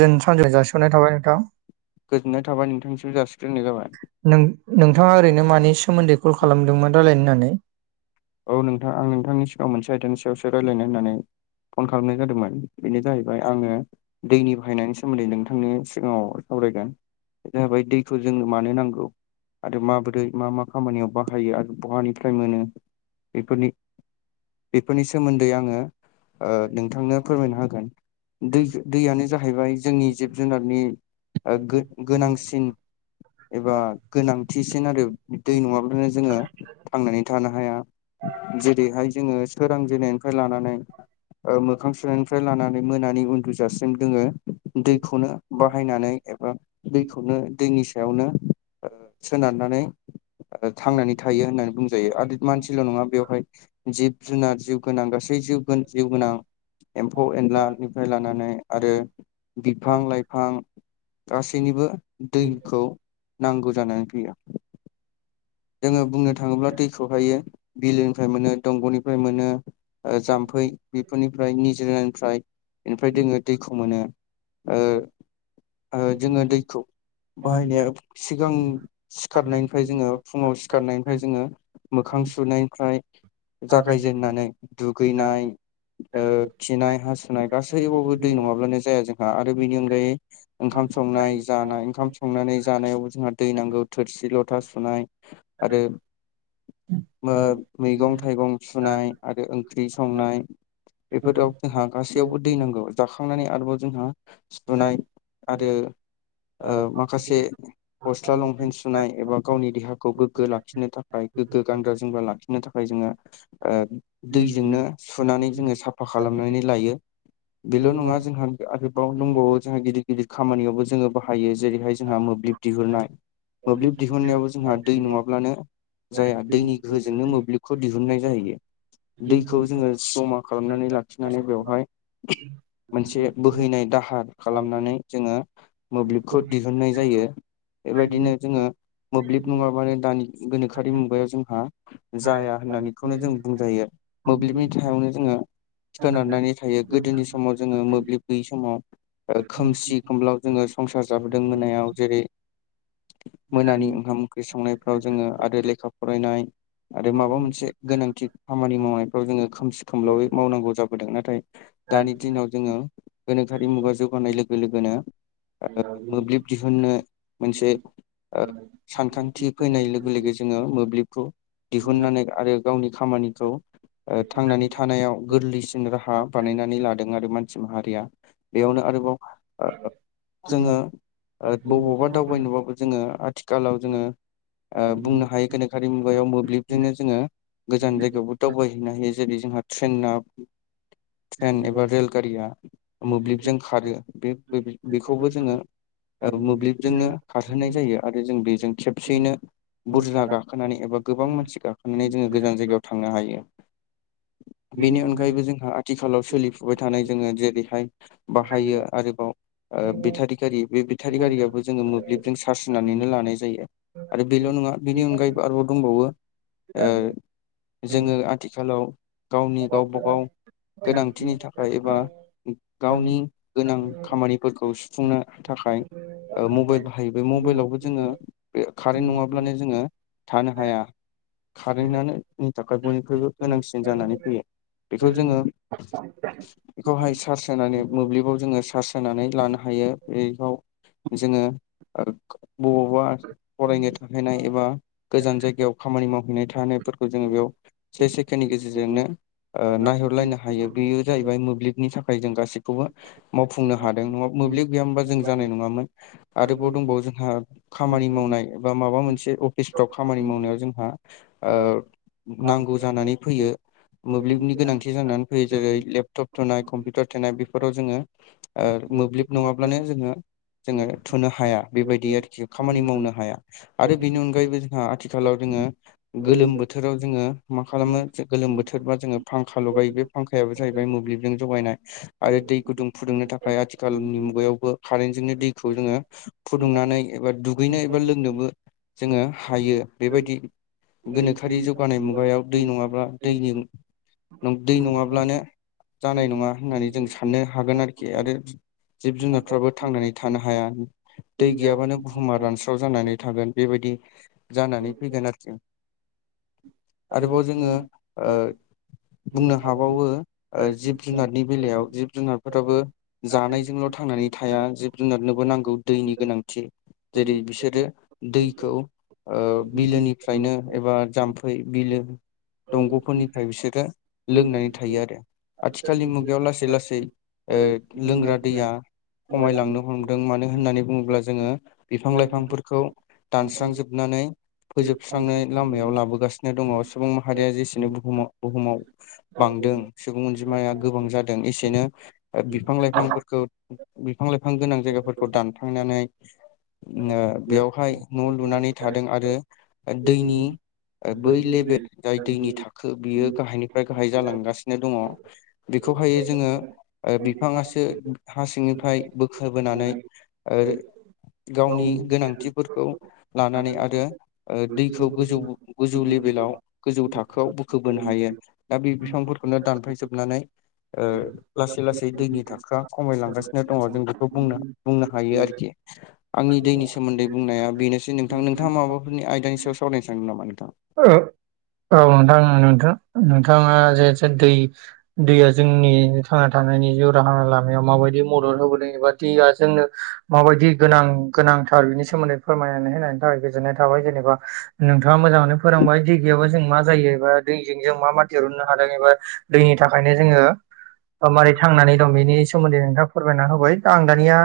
जों सानसे जासिहरनाय थाबाय नोंथां गोजोन्नाय थाबाय नोंथांनिसिम जासिग्रोनाय जाबाय। नों नोंथाङा ओरैनो मानि सोमोन्दै क'ल खालामदोंमोन रायज्लायनो होननानै? औ नोंथां आं नोंथांनि सिगाङाव मोनसे आयदानि सायावसो रायज्लायनो होननानै फन खालामनाय जादोंमोन बेनो जाहैबाय आङो दैनि बाहायनायनि सोमोन्दै नोंथांनि सिगाङाव सावरायगोन। बे जाबाय दैखौ जोंनो मानो नांगौ आरो माबोरै मा मा खामानियाव बाहायो आरो बहानिफ्राय मोनो बेफोरनि बेफोरनि सोमोन्दै आङो ओ नोंथांनो फोरमायनो होगोन। दै दैयानो जाहैबाय जोंनि जिब जुनारनि गोनांसिन एबा गोनांथिसिन आरो दै नङाब्लानो जोंङो थांनानै थानो हाया। जेरैहाय जोंङो सोरां जेनायनिफ्राय लानानै मोखां सुनायनिफ्राय लानानै मोनानि उन्दुजासिम दोङो दैखौनो बाहायनानै एबा दैखौनो दैनि सायावनो सोनारनानै थांनानै थायो होननानै बुंजायो आरो मानसि ल' नङा बेवहाय जिब जुनार जिउ गोनां गासै जि जिउ गोनां एम्फौ एनलानिफ्राय लानानै आरो बिफां लाइफां गासैनिबो दैखौ नांगौ जानानै फैयो जोङो बुंनो थाङोब्ला दैखौहायो बिलोनिफ्राय मोनो दंग'निफ्राय मोनो जाम्फै बेफोरनिफ्राय निजोरनिफ्राय बेनिफ्राय जोंङो दैखौ मोनो जोंङो दैखौ बाहायनाया सिगां सिखारनायनिफ्राय जोंङो फुङाव सिखारनायनिफ्राय जोंङो मोखां सुनायनिफ्राय जागायजेेननानै दुगैनाय ओ औ खिनाय हासुनाय गासैबाबबो दै नङाब्लानो जाया जोंहा आरो बेनि अनगायै ओंखाम संनाय जानाय ओंखाम संनानै जानायाव जोंहा दै नांगौ थोरसि लथा सुनाय आरो मैगं थाइगं सुनाय आरो ओंख्रि संनाय बेफोराव जोंहा गासैयावबो दै नांगौ जाखांनानै आरोबाव जोंहा सुनाय आरो माखासे गस्ला लंपेन् सुनाय एबा गावनि देहाखौ खौ गोग्गो लाखिनो थाखाय गोग्गो गानग्रा जोमग्रा लाखिनो थाखाय जोंङो दैजोंनो सुनानै जोंङो साफा खालामनानै लायो। बेल' नङा जोंहा आरोबाव दंबावो जोंहा गिदिर गिदिर खामानियावबो जोङो बाहायो। जेरैहाय जोंहा मोब्लिब दिहुननाय मोब्लिब दिहुननायावबो जोंहा दै नङाब्लानो जाया दैनि गोहोजोंनो मोब्लिबखौ दिहुनन्नाय जाहैयो दैखौ जोंङो जमा खालामनानै लाखिनानै बेवहाय मोनसे बोहैनाय दाहार खालामनानै जोंङो मोब्लिबखौ दिहुननाय जायो बेबायदिनो जोंङो मोब्लिब नङा मानो दानि गोनोखोआर मुगायाव जोंहा जाया होननानैखौनो जों बुंजायो मोब्लिबनि सायावनो जोंङो सोनारनानै थायो गोदोनि समाव जोङो मोब्लिब गैयै समाव ओ खोमसि खोमलाव जोङो संसार जाबोदों मोनायाव जेरै मोनानि [unintelligible] ओंखाम ओंख्रि संनायफ्राव जोङो आरो लेखा फरायनाय आरो माबा मोनसे गोनांथि खामानि मावनायफ्राव जोङो खोमसि खोमलावै मावनांगौ जाबोदों। नाथाय दानि दिनाव जोङो गोनोखारि मुगा जौगानाय लोगो लोगोनो ओ मोब्लिब दिहुननो मोनसे [unintelligible] सानखान्थि फैनाय लोगो लोगो जोङो मोब्लिबखौ दिहुनन्नानै आरो गावनि खामानिखौ थांनानै थानायाव गोरलैसिन राहा बानायनानै लादों आरो मानसि माहारिया बेयावनो आरोबाव जोंङो बबावबा दावबायनोबाबो जोंङो आथिखालाव जोंङो बुंनो हायो गोनोखआि मुगायाव मोब्लिबजोंनो जोंङो गोजान जायगायावबो दावबायहैनो हायो जेरै जोंहा ट्रेनाना ट्रेन एबा रेलगया मोब्लिबजों खारो बे बेखौबो जोंङो मोब्लिबजोंनो खारहोनाय जायो आरो जों बेजों खेब खसयैनो बुरजा गाखोनानै एबा गोबां मानसि गाखोनानै जोंङो गोजान जायगायाव थांनो हायो। बेनि अनगायैबो जोंहा आथिखालाव सोलिफुबाय थानाय जोङो जेरैहाय बाहायो आरोबाव ओ बेटारि गारि। बे बेटारि गारियाबो जोङो मोब्लिबजों चार्ज होननानैनो लानाय जायो। आरो बेल' नङा बेनि अनगायैबो आरोबाव दंबावो। ओ जोङो आथिखालाव गावनि गावबा गाव गोनांथिनि थाखा खाय एबा गावनि गोनां खामानिफोरखौ सुफुंनो थाखाय ओ मबाइल बाहायो, बे मबाइलावबो जोङो ओ कारेन्ट नङाब्लानो जोङो थानो हाया कारेन्टनो जोंनि थाखाय बयनिख्रुइबो गोनांसिन जानानै फैयो। बेखौ जोङो बेखौहाय चार्ज होनानै मोब्लिबाव जोङो चार्ज होनानै लानो हायो। बेयाव जोङो ओ बबावबा फरायनो थाहैनाय एबा गोजान जायगायाव खामानि मावहैनाय थाहैनायफोरखौ जोङो बेयाव से सेकेणडनि गेजेरजोंनो ओ नायहरलायनो हायो बेयो जाहैबाय मोब्लिबनि थाखाय जों गासैखौबो मावफुंनो हादों नङाबा मोब्लिब गैयामोनबा जों जानाय नङामोन। आरोबाव दंबावो जोंहा खामानि माव नाय माबा मोनसे अफिसफ्राव खामानि मावनायाव जोंहा ओ नांगौ जानानै फैयो मोब्लिबनि गोनांथि जानानै फैयो जेरै लेपटप थोनाय, कम्पिउटार थोनाय ‌। बेफोराव जोङो ओ मोब्लिब नङाब्लानो जोङो जोङो थुनो हाया, बेबायदि आरोखि खामानि मावनो हाया आरो बेनि अनगायैबो जोंहा आथिखालाव जोङो गोलोम बोथोराव जोङो मा खालामो गोलोम बोथोरबा जोङो फांखा लगायो। बे फांखायाबो जाहैबाय मोब्लिबजों जगायनाय आरो दै गुदुं फुदुंनो थाखाय आथिखालनि मुगायावबो कारेन्टजोंनो दैखौ जोङो फुदुंनानै एबा दुगैनो एबा लोंनोबो जोङो हायो। बेबायदि गोनोखोआरि जौगानाय मुगायाव दै नङाब्ला दैनि दै नङाब्लानो जानाय नङा होननानै जों साननो हागोन आरोखि आरो जिब जुनारफ्राबो थांनानै थानो हाया, दै गैयाबानो बुहुमा रानस्राव स्राव जानानै थागोन बेबायदि जानानै फैगोन आरोखि। आरोबाव जोङो ओ बुंनो हाबावो ओ जिब जुनारनि बेलायाव जिब जुनारफोराबो जानायजोंल' थांनानै थाया जिब जुनारनोबो नांगौ दैनि गोनांथि जेरै बिसोर बिसोरो दैखौ ओ बिलोनिफ्रायनो एबा जाम्फै बिलो दंग'फोरनिफ्राय बिसोरो लोंनानै थायो आरो आथिखालनि मुगायाव लासै लासै ओ लोंग्रा दैया खमायलांनो हमदों मानो होननानै बुङोब्ला जोङो बिफां लाइफां बेफोरफोरखौ दानस्रांजोबनानै फोजोबस्रांनाय लामायाव लाबोगासिनो दङ सुबुं माहारिया जेसेनो बुुहुमाव बुहुमाव बांदों सुबुं अनजिमाया गोबां जादों एसेनो ओ बिफां लाइफांफोरखौ बिफां लाइफां गोनां जायगाफोरखौ दानथांनानै ओ बेयावहाय न' लुनानै थादों आरो दैनि ओ बै लेभेल जाय दैनि थाखो बियो गाहायनिफ्राय गाहाय जालांगासिनो दङ। बेखौहाय जोङो ओ बिफाङासो हा सिंनिफ्राय बोखोबोनानै ओ गावनि गोनांथिफोरखौ लानानै आरो ओ दैखौ गोजौ गोजौ लेभेलाव गोजौ थाखोआव बोखोबोनो हायो। दा बे बिफांफोरखौनो दानफायजोबनानै ओ लासै लासै दैनि थाखो आ खमायलांगासिनो दङ' जों बेखौ बुंनो बुंनो हायो आरोखि। आंनि दैनि सोमोन्दै बुंनाया बेनोसै नोंथां नोंथाङा माबाफोरनि आयदानि सायाव सावरायायनो सानदों नामा नोंथां? ओ औ नोंथां नोंथाङा जे दै दैया जोंनि थांना थानायनि जिउ राहा लामायाव माबायदि मदद होबोदों एबा दैया जोंनो माबायदि गोनां गोनांथार बिनि सोमोन्दै फोरमायनानै होनायनि थाखाय गोजोननाय थाबाय जेनेबा नोंथाङा मोजाङैनो फोरोंबाय दै गैयाबा जों मा जायो एबा दैजों जों मा मा दिरुननो हादों एबा दैनि थाखायनो जोङो मारै थांनानै दं बेनि सोमोन्दै नोंथाङा फोरमायना होबाया आं दानिया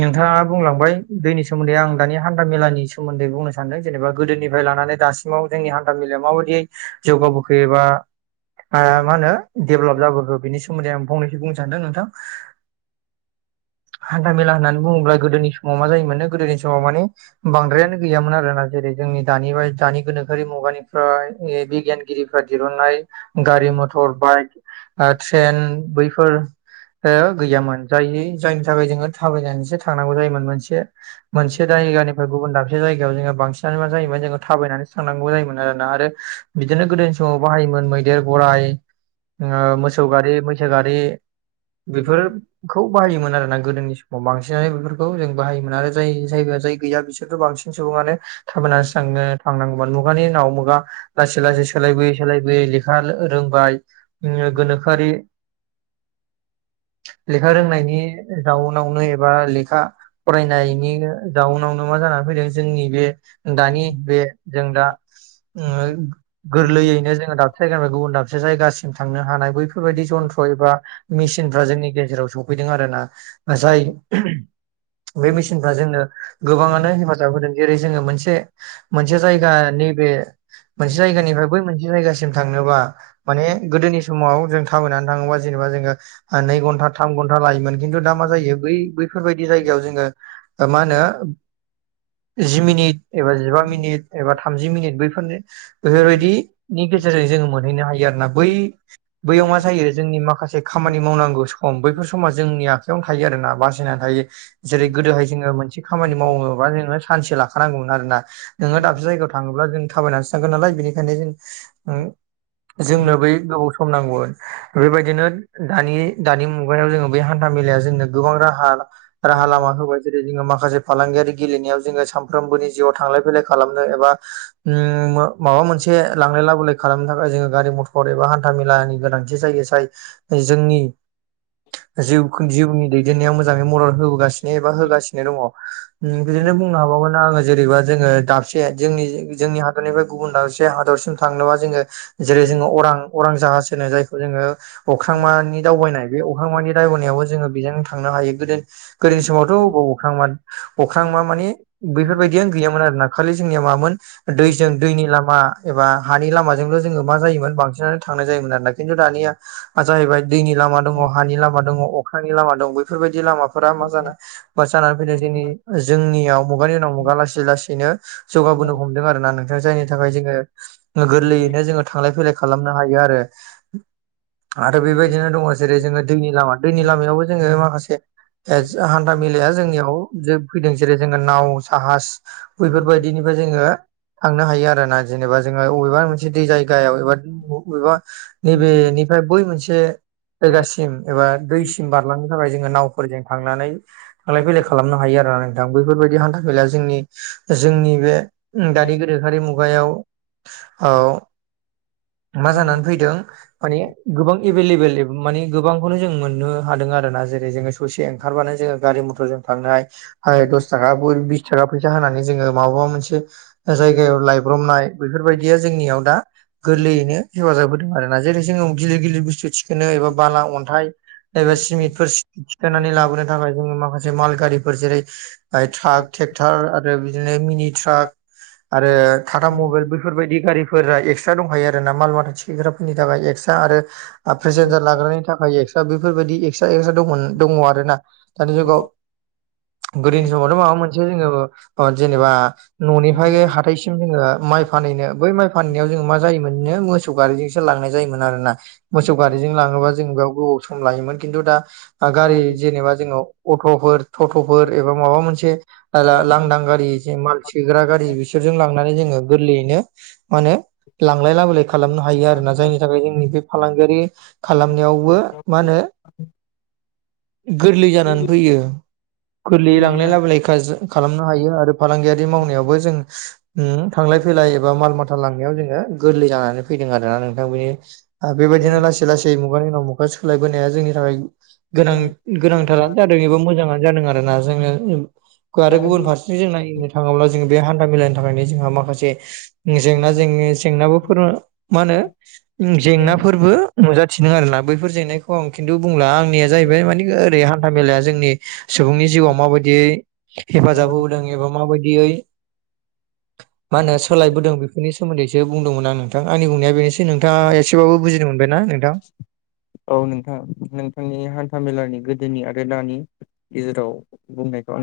नोंथाङा बुंलांबाय दैनि सोमोन्दै आं दानि हान्था मेलानि सोमोन्दै बुंनो सानदों जेनेबा गोदोनिफ्राय लानानै दासिमाव जोंनि हान्था मेलायाव माबायदि जौगाबोखो एबा आ मा होनोेे डेभेलब जाबोखो बिनि सो मोन्दै आं फंनैसो बुंनो सानदों नोंथां हान्था मेला होननानै बुङोब्ला गोदोनि समाव मा जायोमोन गोदोनि समाव माने बांद्रायानो गैयामोन आरोना जेरै जोंनि दानि बा दानि गोनोखोआरि मुगानिफ्राय बिगियानगिरिफ्रा दिरुननाय गारि मथर बाइक ट्रेन बैफोर ओ गैयामोन। जायनि जायनि थाखाय जोङो थाबायनानैसो थांनांगौ जायोमोन मोनसे मोनसे जायगानि फ्राय गुबुन दाबसे जायगायाव जोङो बांसिनानो मा जायोमोन जोङो थाबायनानै थांनांगौ जायोमोन आरो आरो बिदिनो गोदोनि समाव बाहायोमोन मैदेर गराइ ओ मोसौ गारि मैसो गारि बेफोरखौ बाहायोमोन आरोना गोदोनि सम आव बांसिनानो बेफोरखौ जों बाहायोमोन आरो जाय जायगा जाय गैया बिसोरथ' बांसिन सुबुङानो थाबायनानैसो थांनो थांनांगौमोन मुगानि उनाव मुगा लासै लासै सो लायबोयै सोलायबोयै लेखा रोंबाय गोनोखोआरि लेखा रोंनायनि जाउनावनो एबा लेखा फरायनायनि जाउनावनो मा जानानै फैदों जोंनि बे दानि बे जों दा जोङो गोरलैयैनो जोङो दाबसे जायगानिफ्राय गुबुन दाबसे जायगासिम थांनो हानाय बैफोरबायदि जन्थ्र एबा मेसिनफ्रा जोंनि गेजेराव सफैदों आरोना जाय बे मेसिनफ्रा जोंनो गोबाङानो हेफाजाब होदों जेरै जों मोनसे मोनसे जायगा नैबे मोनसे जायगानिफ्राय बै मोनसे जायगासिम थांनोबा माने गोदोनि समाव जों थाबायनानै थाङोबा जेनेबा जोङो नै घन्टा थाम घन्टा लायोमोन खिन्थु दा मा जायो बै बैफोरबायदि जायगायाव जोङो मा होनो जि मिनिट एबा जिबा मिनिट एबा थामजि मिनिट बैफोरनो बेफोरबायदिनि गेजेरजों जोङो मोनहैनो हायो आरोना बै बैयाव मा जायो जोंनि माखासे खामानि मावनांगौ सम बैफोर समा जोंनि आखायावनो थायो आरोना बासायनानै थायो जेरै गोदोहाय जोङो मोनसे खामानि मावोबा जोङो सानसे लाखानांगौमोन आरोना नोङो दाबसे जायगायाव थाङोब्ला जों थाबायनासो थांगोन नालाय बेनिखायनो जों जोंनो बै गोबाव सम नांगौमोन। थ बेबायदिनो दानि दानि मुगायाव जोङो बे हान्था मेलाया जोंनो गोबां राहा राहा लामा होबाय। जेरै जोङो माखासे फालांगियारि गेलेनायाव जोङो सानफ्रोमबोनि जिउआव थांलाय फैलाय खालामनो एबा उम माबा मोनसे लांलाय लाबोलाय खालामनो थाखाय जोङो गारि मथर एबा हान्था मेलानि गोनांथि जायो जाय जोंनि जिउ जिउनि दैदेननायाव मोजाङै मदद होबोगासिनो एबा होगासिनो दङ बिदिनो बुंनो हाबावगोन आङो जेरैबा जोङो दाबसे जोंनि जोंनि हादरनिफ्राय गुबुन दाबसे हादरसिम थांनोबा जोङो जेरै जोङो अरां अरां जाहाज होनो जायखौ जोङो अख्रांमानि दावबायनाय बे अख्रांमानि दावबायनायावबो जोङो बेजों थांनो हायो गोदो गोदोनि समावथ' बबाव अख्रांमोन अख्रांमा मानि बैफोरबायदियानो गैयामोन आरोना खालि जोंनिया मामोन दैजों दैनि लामा एबा हानि लामाजोंल' जोङो मा जायोमोन बांसिनानो थांनाय जायोमोन आरोना खिन्थु दानिया जाहैबाय दैनि लामा दङ हानि लामा दङ अख्रानि लामा दङ बेफोरबायदि लामाफोरा मा जानो बा जानानै फैनाय जोंनि जोंनियाव मुगानि उनाव मुगा लासै लासैनो जौगाबोनो हम दों आरोना नोंथां जायनि थाखाय जोङो गोरलैयैनो जोङो थांलाय फैलाय खालामनो हायो आरो आरो बेबायदिनो दङ जेरै जोङो दैनि लामा दैनि लामायावबो जोङो माखासे हान्था मेलाया जोंनियाव फैदों जेरै जोङो नाव जाहाज बैफोरबायदिनिफ्राय जोङो थांनो हायो आरो ना जेनेबा जोङो बबेबा मोनसे दै जायगायाव एबा बबेबा नैबेनिफ्राय बै मोनसे जायगासिम एबा दैसिम बारलांनो थाखाय जोङो नावफोरजों थांनानै थांलाय फैलाय खालाम नो हायो आरो ना नोंथां बैफोरबादि हान्थामेलाया जोंनि जोंनि बे दानि गो दोखारि मुगायाव औ मा जानानै फैदों माने गोबां एभेलेबेल मानि गोबांखौनो जों मोननो हादों आरो ना जेरै जोङो ससे ओंखारबानो जोङो गारि मथरजों थांनाय आरो दसथाखा बिसथाखा फैसा होनानै जोङो माबेबा मोनसे जायगायाव लायब्रबनाय बेफोरबायदिया जोंनियाव दा गोरलैयैनो हेफाजाब होदों आरो ना जेरै जोङो गिलिर गिलिर बुस्थु थि खोनो एबा बाला अन्थाइ एबा सिमेन्टफोर थिखोनानै लाबोनो थाखाय जोङो माखासे माल गारिफोर जेरै ट्राक ट्रेक्टर आरो बिदिनो मिनि ट्राक आरो टाटा मबाइलबो बेफोरबायदि गारिफोरा एक्सट्रा दंखायो आरो ना मालबाथा थिखिग्राफोरनि थाखाय एक्सट्रा आरो प्रेसेन्जार लाग्रानि थाखाय एक्सट्रा बेफोरबायाददि एक्सट्रा एक्सट्रां दङ आरो ना। दानि जुगाव गोदोनि समावथ' माबा मोनसे जोङो जेनेबा न'नि थाइसिम जोङो माइ फानहैनो बै माइ फानहैनायाव जोङो मा जायोमोन नो मोसौ गारिजोंसो लांनाय जायोमोन आरोना। मोसौ गारिजों लाङोबा जों बेयाव गोबाव सम लायोमोन खिन्थु दा गारि जेनेबा जोङो अट'फोर थट'फोर एबा माबा मोनसे लांदां गारि जे माल सेग्रा गारि बिसोरजों लांनानै जोङो गोरलैयैनो मा होनो लांलाय लाबोलाय खालामनो हायो आरोना जायनि थाखाय जोंनि बे फालांगियारि खालामनायाव बो मा होनो गोरलै जानानै फैयो गोरलैयै लांलाय लाबोलाय खालामनो हायो आरो फालांगियारि मावनायावबो जों थांल फैलाय एबा माल लांनायाव जोङो गोरलै जानानै फैदों आरोना नोंथांनि बेबायदिनो लासै लासै दै मुगानि उनाव मुगा सोलायबोनाया जोंनि थाखाय गां गोनांथारानो जेरैबो मोजांआनो जादों आरोना जोङो आरो गुबुन फारसेथिं नायनो थाङोब्ला जोङो बे हान्था मेलानि थाखायनो जोंहा माखासे जेंना जेंनि जेंनाबोफोर मा होनो जेंनाफोरबो नुजाथिदों आरो ना बैफोर जेंनायखौ आं खिन्थु बुंला आंनिया जाहैबाय मानि ओरै हान्था मेलाया जोंनि सुबुंनि जिउआव माबायदियै हेफाजाब होबोदों एबा माबायदियै औ माहो सोलायबोदों बेफोरनि सोमोन्दैसो बुंदोंमोन आं नोंथां आंनि बुंनाया बेनो ए नोंथाङा एसेबाबो बुजिनो मोनबायनाा नोंथां? औ नोंथां नोंथांनि हान्था मेलानि गोदोनि आरो दानि गेजेराव बुंनायखौ आं